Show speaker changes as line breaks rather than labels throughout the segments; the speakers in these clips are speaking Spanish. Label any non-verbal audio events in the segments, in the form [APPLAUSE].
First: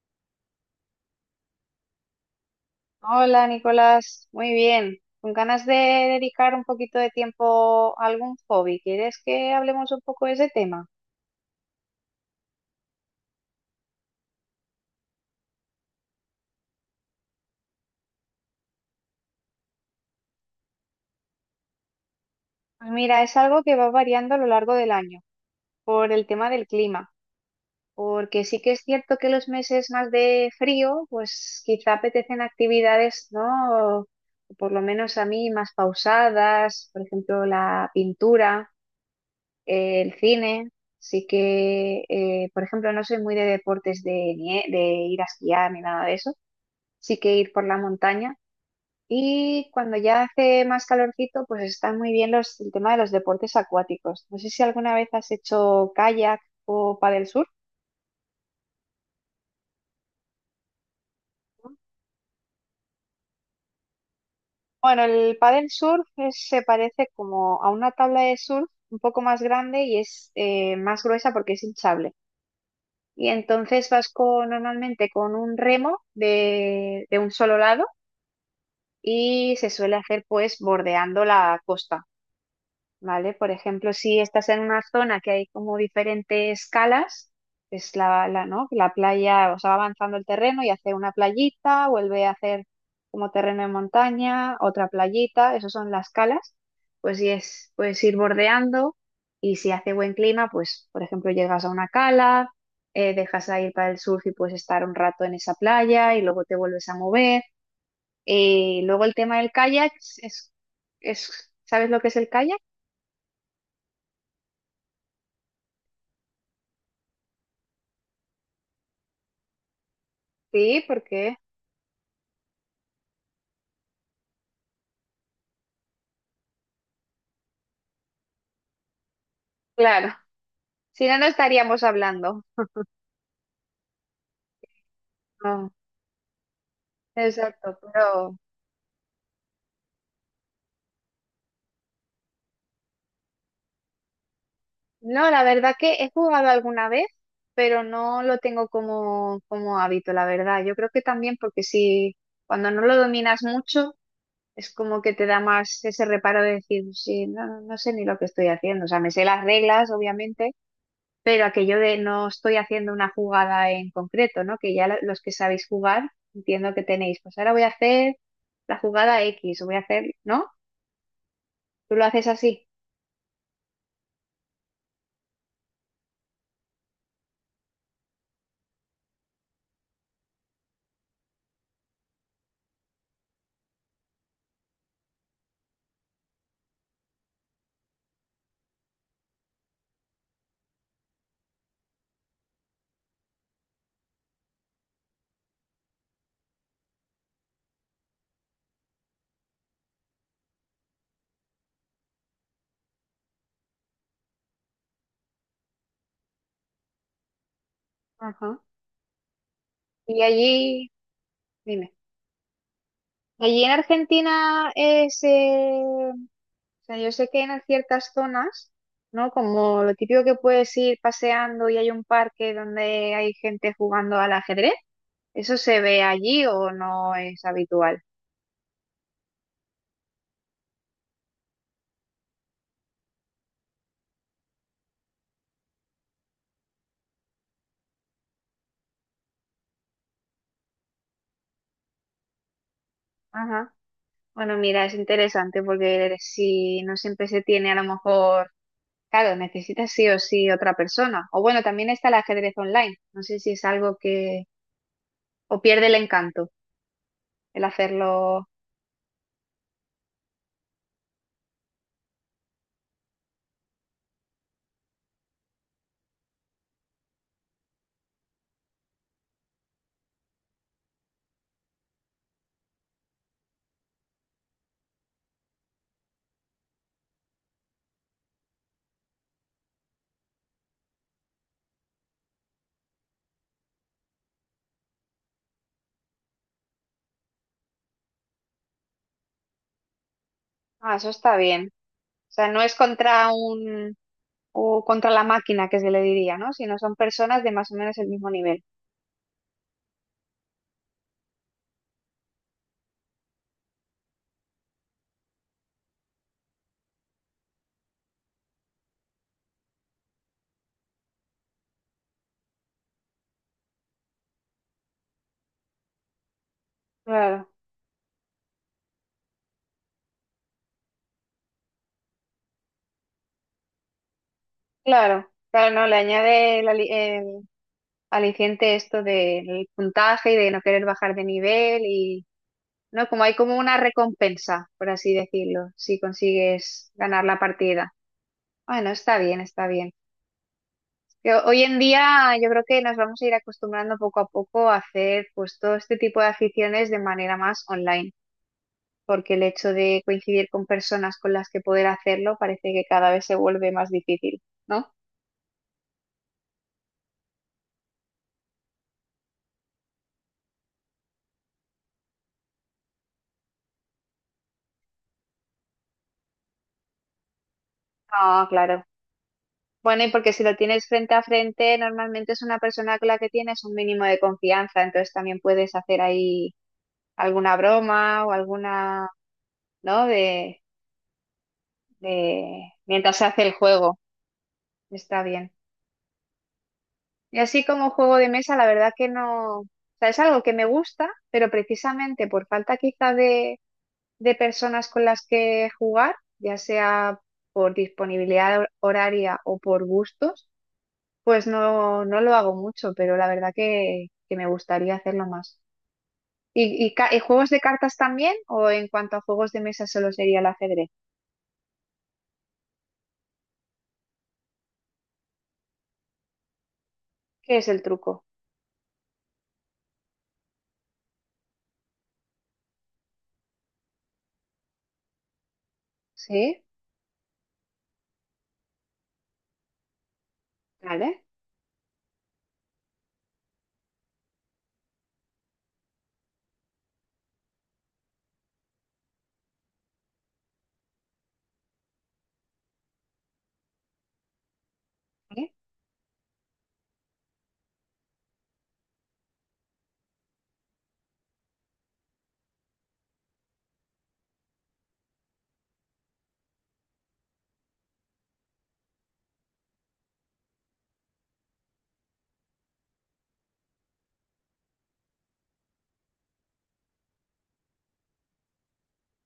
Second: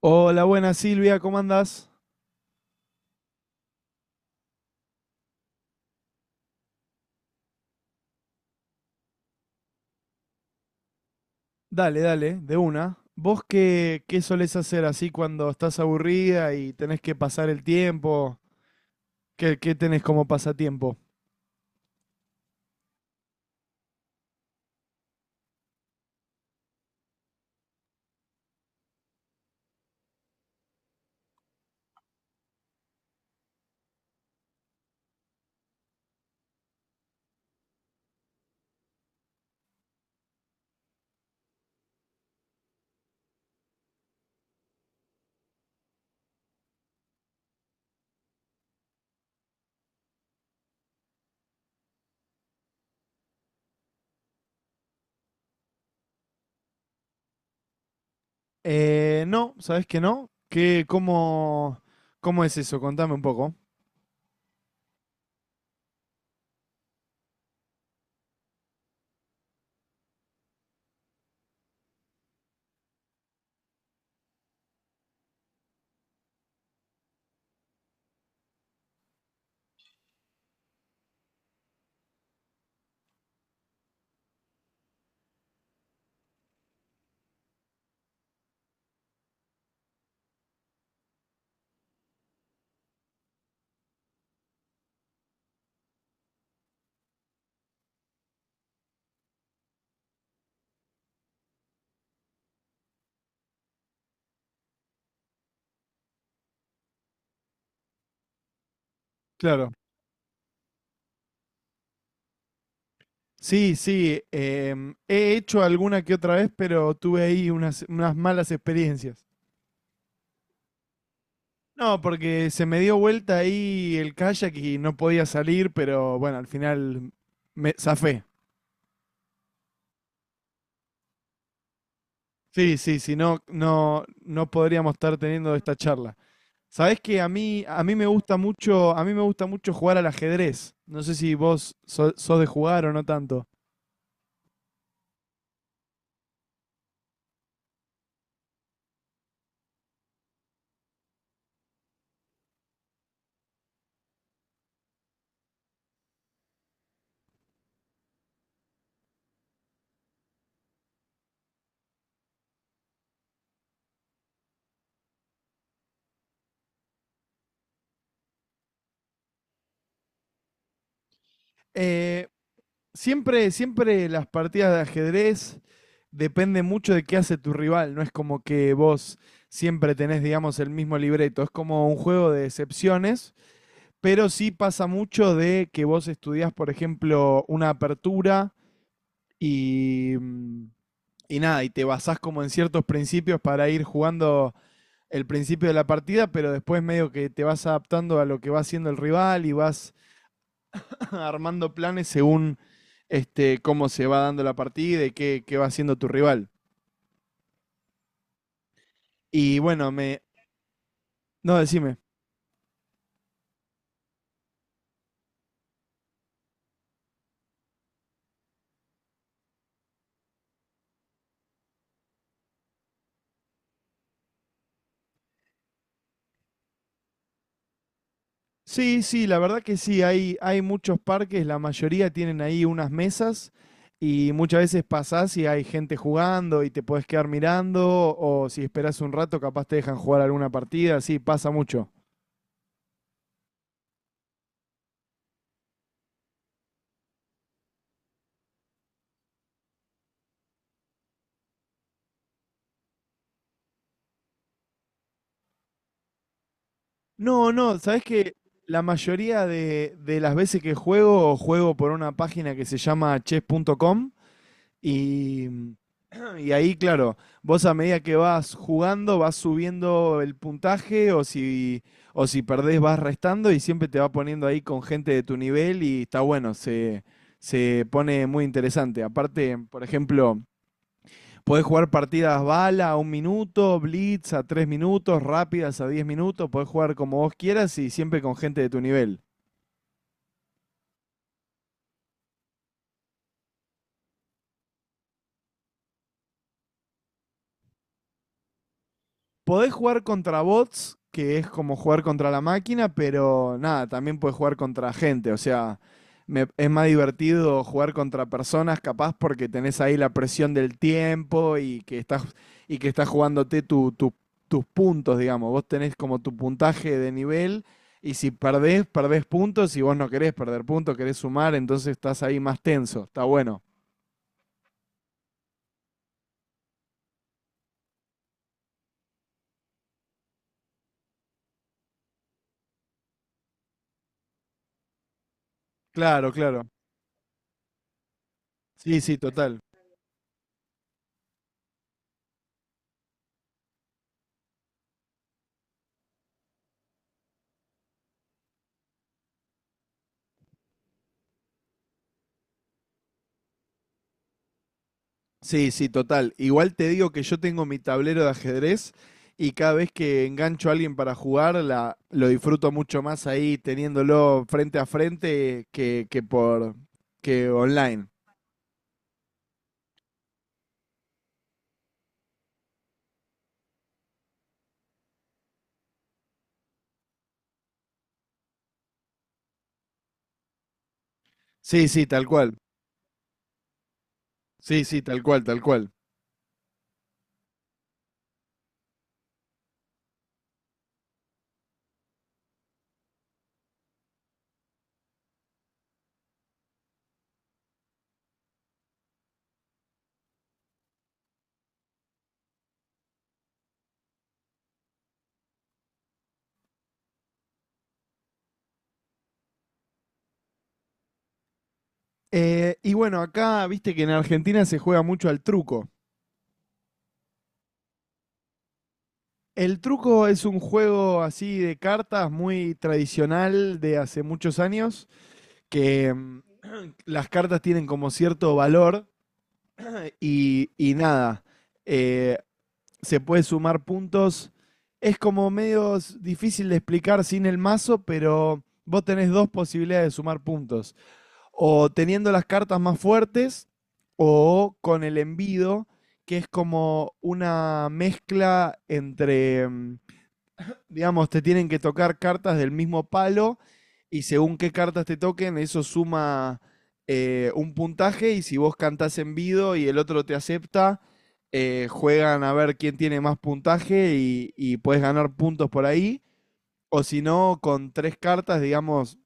Hola, buenas Silvia, ¿cómo andás?
Hola Nicolás, muy bien. Con ganas de dedicar un poquito de tiempo a algún hobby. ¿Quieres que hablemos un poco de ese tema?
Dale, dale, de una. ¿Vos qué solés hacer así cuando estás aburrida y tenés que pasar el tiempo? ¿Qué tenés como pasatiempo?
Pues mira, es algo que va variando a lo largo del año por el tema del clima, porque sí que es cierto que los meses más de frío, pues quizá apetecen actividades, ¿no? O por lo menos a mí más pausadas, por ejemplo, la pintura. El cine. Sí que, por ejemplo, no soy muy de deportes de, de ir a esquiar ni nada de eso. Sí que ir por la montaña. Y cuando ya hace más calorcito, pues están muy bien el tema de los deportes acuáticos. No sé si alguna vez has hecho kayak o paddle surf.
No, ¿sabés que no? ¿Qué, cómo es eso? Contame un poco.
Bueno, el paddle surf se parece como a una tabla de surf un poco más grande y es más gruesa porque es hinchable. Y entonces vas con, normalmente con un remo de un solo lado y se suele hacer pues bordeando la costa, ¿vale? Por ejemplo, si estás en una zona que hay como diferentes calas, es la, ¿no? La playa, o sea, va avanzando el terreno y hace una playita, vuelve a hacer como terreno de montaña, otra playita, esas son las calas, pues sí es, puedes ir bordeando y si hace buen clima, pues por ejemplo llegas a una cala, dejas a ir para el surf y puedes estar un rato en esa playa y luego te vuelves a mover. Luego el tema del
Claro.
kayak es. ¿Sabes lo que es el kayak?
Sí, sí, he hecho alguna que otra vez, pero tuve ahí unas malas experiencias.
Sí, porque,
No, porque se me dio vuelta ahí el kayak y no podía salir, pero bueno, al final me zafé.
claro, si no, no estaríamos hablando.
Sí, sí, si no, no podríamos estar teniendo
No,
esta charla. Sabés que
exacto,
a mí me gusta
pero
mucho, a mí me gusta mucho jugar al ajedrez. No sé si vos sos de jugar o no tanto.
no, la verdad que he jugado alguna vez, pero no lo tengo como hábito, la verdad. Yo creo que también porque si cuando no lo dominas mucho, es como que te da más ese reparo de decir, sí, no, no sé ni lo que estoy haciendo. O sea, me sé las reglas, obviamente, pero aquello de no estoy haciendo una jugada en concreto, ¿no? Que ya los que sabéis jugar, entiendo que tenéis, pues ahora voy a hacer la jugada X, o voy a hacer, ¿no? Tú lo
Eh,
haces así.
siempre las partidas de ajedrez depende mucho de qué hace tu rival. No es como que vos siempre tenés, digamos, el mismo libreto. Es como un juego de excepciones, pero sí pasa mucho de que vos estudiás, por ejemplo, una apertura y mm, y nada, y te basás como en ciertos principios para ir jugando el principio de la partida, pero después medio que te vas adaptando a lo que va haciendo el rival y vas [LAUGHS] armando planes según cómo se va dando la partida y qué va haciendo tu rival.
Ajá.
Y bueno, me...
Y allí,
No,
dime,
decime.
allí en Argentina es, o sea, yo sé que en ciertas zonas, ¿no? Como lo típico que puedes ir paseando y hay un parque donde hay gente jugando al ajedrez, ¿eso se ve allí o no es habitual?
Sí, sí, la verdad que sí, hay muchos parques, la mayoría tienen ahí unas mesas y muchas veces pasás y hay gente jugando y te podés quedar mirando o si esperás un rato capaz te dejan jugar alguna partida, sí, pasa mucho.
Bueno, mira, es interesante porque si no siempre se tiene a lo mejor, claro, necesitas sí o sí otra persona. O bueno, también está el ajedrez online. No sé si es algo que, o pierde el encanto
No,
el
no, sabes que
hacerlo.
la mayoría de las veces que juego, juego por una página que se llama chess.com y, mm, y ahí, claro, vos a medida que vas jugando vas subiendo el puntaje o si perdés vas restando y siempre te va poniendo ahí con gente de tu nivel y está bueno, se pone muy interesante. Aparte, por ejemplo, podés jugar partidas bala a 1 minuto, blitz a 3 minutos, rápidas a 10 minutos, podés jugar como vos quieras y siempre con gente de tu nivel.
Ah, eso está bien. O sea, no es contra un, o contra la máquina que se le diría, ¿no? Sino son personas de más o menos el mismo nivel.
Podés jugar contra bots, que es como jugar contra la máquina, pero nada, también podés jugar contra gente. O sea, es más divertido jugar contra personas, capaz, porque tenés ahí la presión del tiempo y que estás, jugándote tus puntos, digamos. Vos tenés como tu puntaje de
Claro,
nivel. Y si perdés, perdés puntos. Si vos no querés perder puntos, querés sumar, entonces estás ahí más tenso. Está bueno.
claro. Claro, no, le añade el aliciente esto del puntaje y de no querer bajar de nivel y ¿no? Como hay como una recompensa, por así decirlo, si
Claro, claro.
consigues ganar la partida. Bueno,
Sí,
está
sí,
bien,
total.
está bien. Hoy en día yo creo que nos vamos a ir acostumbrando poco a poco a hacer pues todo este tipo de aficiones de manera más online, porque el hecho de coincidir con personas con las que poder hacerlo parece que cada vez se vuelve más difícil, ¿no?
Sí, sí, total. Igual te digo que yo tengo mi tablero de ajedrez y cada vez que engancho a alguien para jugar, lo disfruto mucho más ahí teniéndolo frente a frente que por que online.
Ah, claro. Bueno, y porque si lo tienes frente a frente, normalmente es una persona con la que tienes un mínimo de confianza, entonces también puedes hacer ahí alguna broma o alguna, ¿no?
Sí, sí, tal cual.
De mientras se hace el juego.
Sí, sí, tal
Está
cual,
bien.
tal cual.
Y así como juego de mesa, la verdad que no. O sea, es algo que me gusta, pero precisamente por falta quizá de personas con las que jugar, ya sea por disponibilidad horaria o por gustos, pues no, no lo hago mucho, pero la verdad que me gustaría hacerlo más. ¿Y juegos de cartas también? ¿O en cuanto a juegos de mesa solo sería el ajedrez?
Y bueno, acá viste que en Argentina se juega mucho al truco.
¿Qué es el truco?
El truco es un juego así de cartas muy tradicional de hace muchos años, que
¿Sí?
las cartas tienen como cierto valor. Y
¿Vale?
nada, eh, se puede sumar puntos. Es como medio difícil de explicar sin el mazo, pero vos tenés dos posibilidades de sumar puntos. O teniendo las cartas más fuertes o con el
¿Sí?
envido, que es como una mezcla entre digamos, te tienen que tocar cartas del mismo palo y según qué cartas te toquen, eso suma un puntaje y si vos cantás en vivo y el otro te acepta, juegan a ver quién tiene más puntaje y puedes ganar puntos por ahí. O si no, con tres cartas, digamos,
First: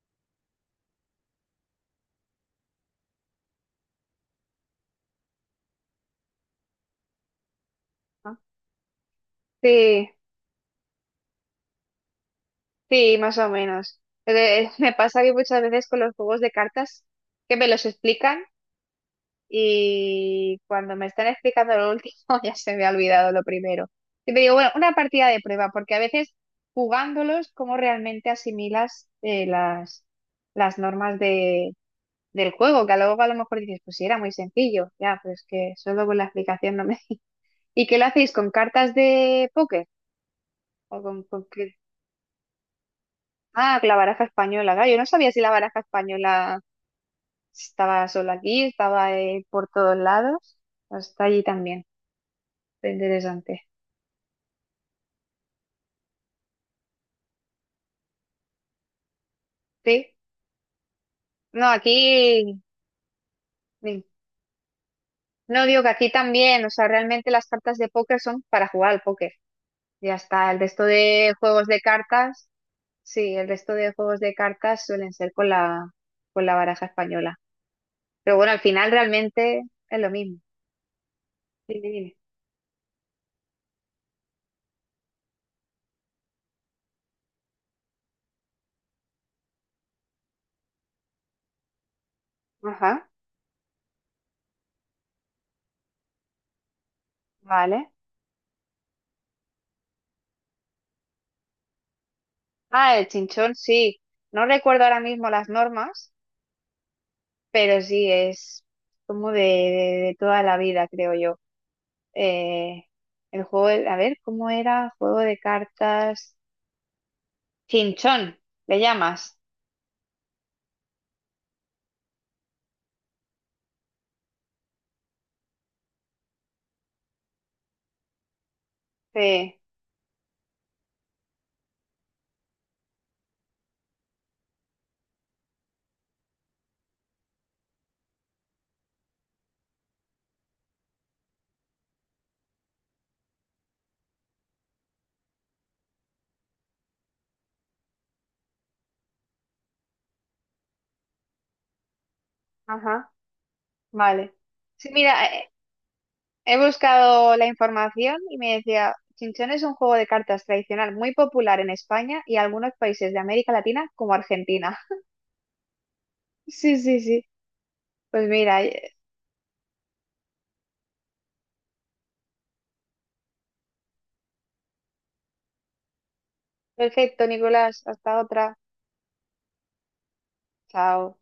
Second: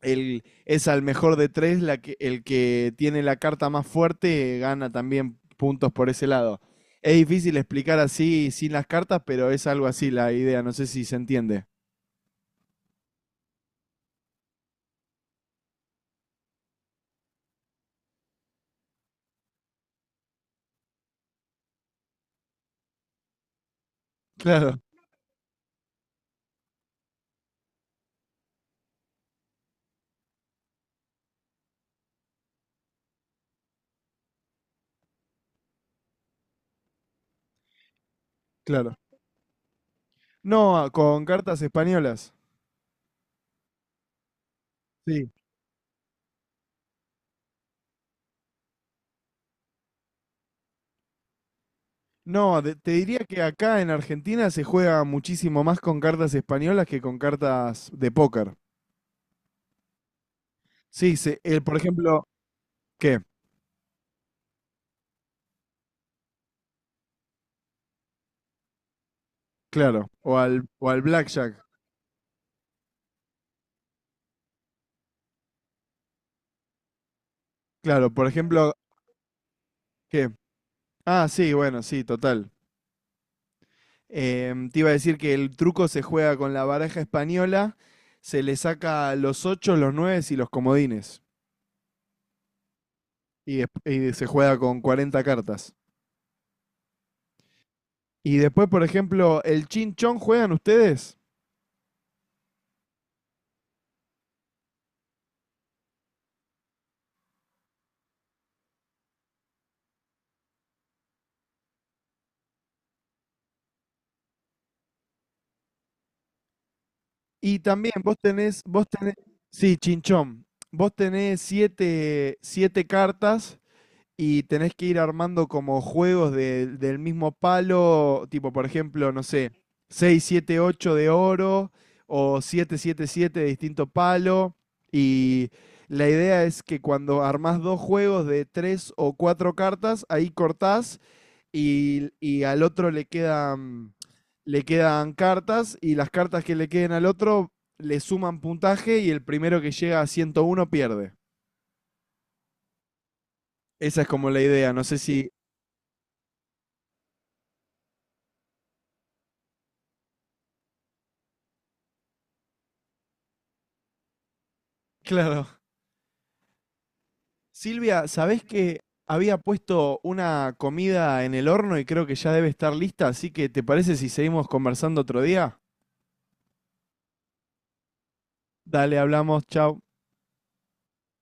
es al mejor de tres, el que tiene la carta más fuerte gana también puntos por ese lado. Es difícil explicar así sin las cartas, pero es algo
Sí,
así la idea, no sé si se entiende.
sí, más o menos. Pero, me pasa que muchas veces con los juegos de cartas que me los explican y cuando me están explicando lo último [LAUGHS] ya se me ha olvidado lo primero. Y me digo, bueno,
Claro,
una partida de prueba, porque a veces jugándolos, ¿cómo realmente asimilas las normas del juego? Que luego a lo mejor dices, pues sí, era muy sencillo, ya, pero es que solo con la explicación no me... [LAUGHS] ¿Y qué lo hacéis con cartas
claro.
de póker?
No,
¿O con,
con
con
cartas
qué...?
españolas.
Ah, la baraja española, claro. Yo no
Sí.
sabía si la baraja española estaba solo aquí, estaba por todos lados. Está allí también.
No,
Está
te diría que
interesante.
acá en Argentina se juega muchísimo más con cartas españolas que con cartas de póker.
Sí.
Sí,
No,
por ejemplo,
aquí.
¿qué?
Sí. No digo que aquí también. O sea, realmente las cartas de póker son para jugar al póker.
Claro,
Ya
o
está. El
al,
resto
o al
de
blackjack.
juegos de cartas. Sí, el resto de juegos de cartas suelen ser con la, baraja española.
Claro, por
Pero bueno, al
ejemplo,
final realmente es lo
¿qué?
mismo.
Ah, sí,
Dime,
bueno, sí,
dime.
total. Te iba a decir que el truco se juega con la baraja española, se le saca los ocho, los nueve y los comodines.
Ajá.
Y, desp- y se juega con 40 cartas.
Vale.
Y después, por ejemplo, el chinchón juegan ustedes.
Ah, el chinchón, sí. No recuerdo ahora mismo las normas, pero sí es como de, de toda la vida, creo yo. Eh, el juego, a ver, ¿cómo era? Juego de cartas.
Y también vos
Chinchón,
tenés,
¿le
vos tenés,
llamas?
sí, chinchón. Vos tenés siete cartas y tenés que ir armando como juegos del mismo palo, tipo, por ejemplo, no sé,
Sí,
6 7 8 de oro o 7 7 7 de distinto palo. Y la idea es que cuando armás dos juegos de tres o cuatro cartas, ahí cortás y al otro le quedan cartas y las cartas que le queden al otro le suman puntaje y el primero que llega a 101 pierde.
ajá,
Esa es como
vale.
la idea, no
Sí,
sé
mira,
si... [LAUGHS]
he buscado la información y me decía, Chinchón es un juego de cartas tradicional muy popular en España y algunos países de América Latina como Argentina. [LAUGHS]
Claro.
Sí, sí, sí.
Silvia,
Pues
¿sabés
mira,
que había puesto una comida en el horno y creo que ya debe estar lista? Así que, ¿te parece si seguimos conversando otro día?
perfecto, Nicolás, hasta otra.
Dale, hablamos, chao.
Chao.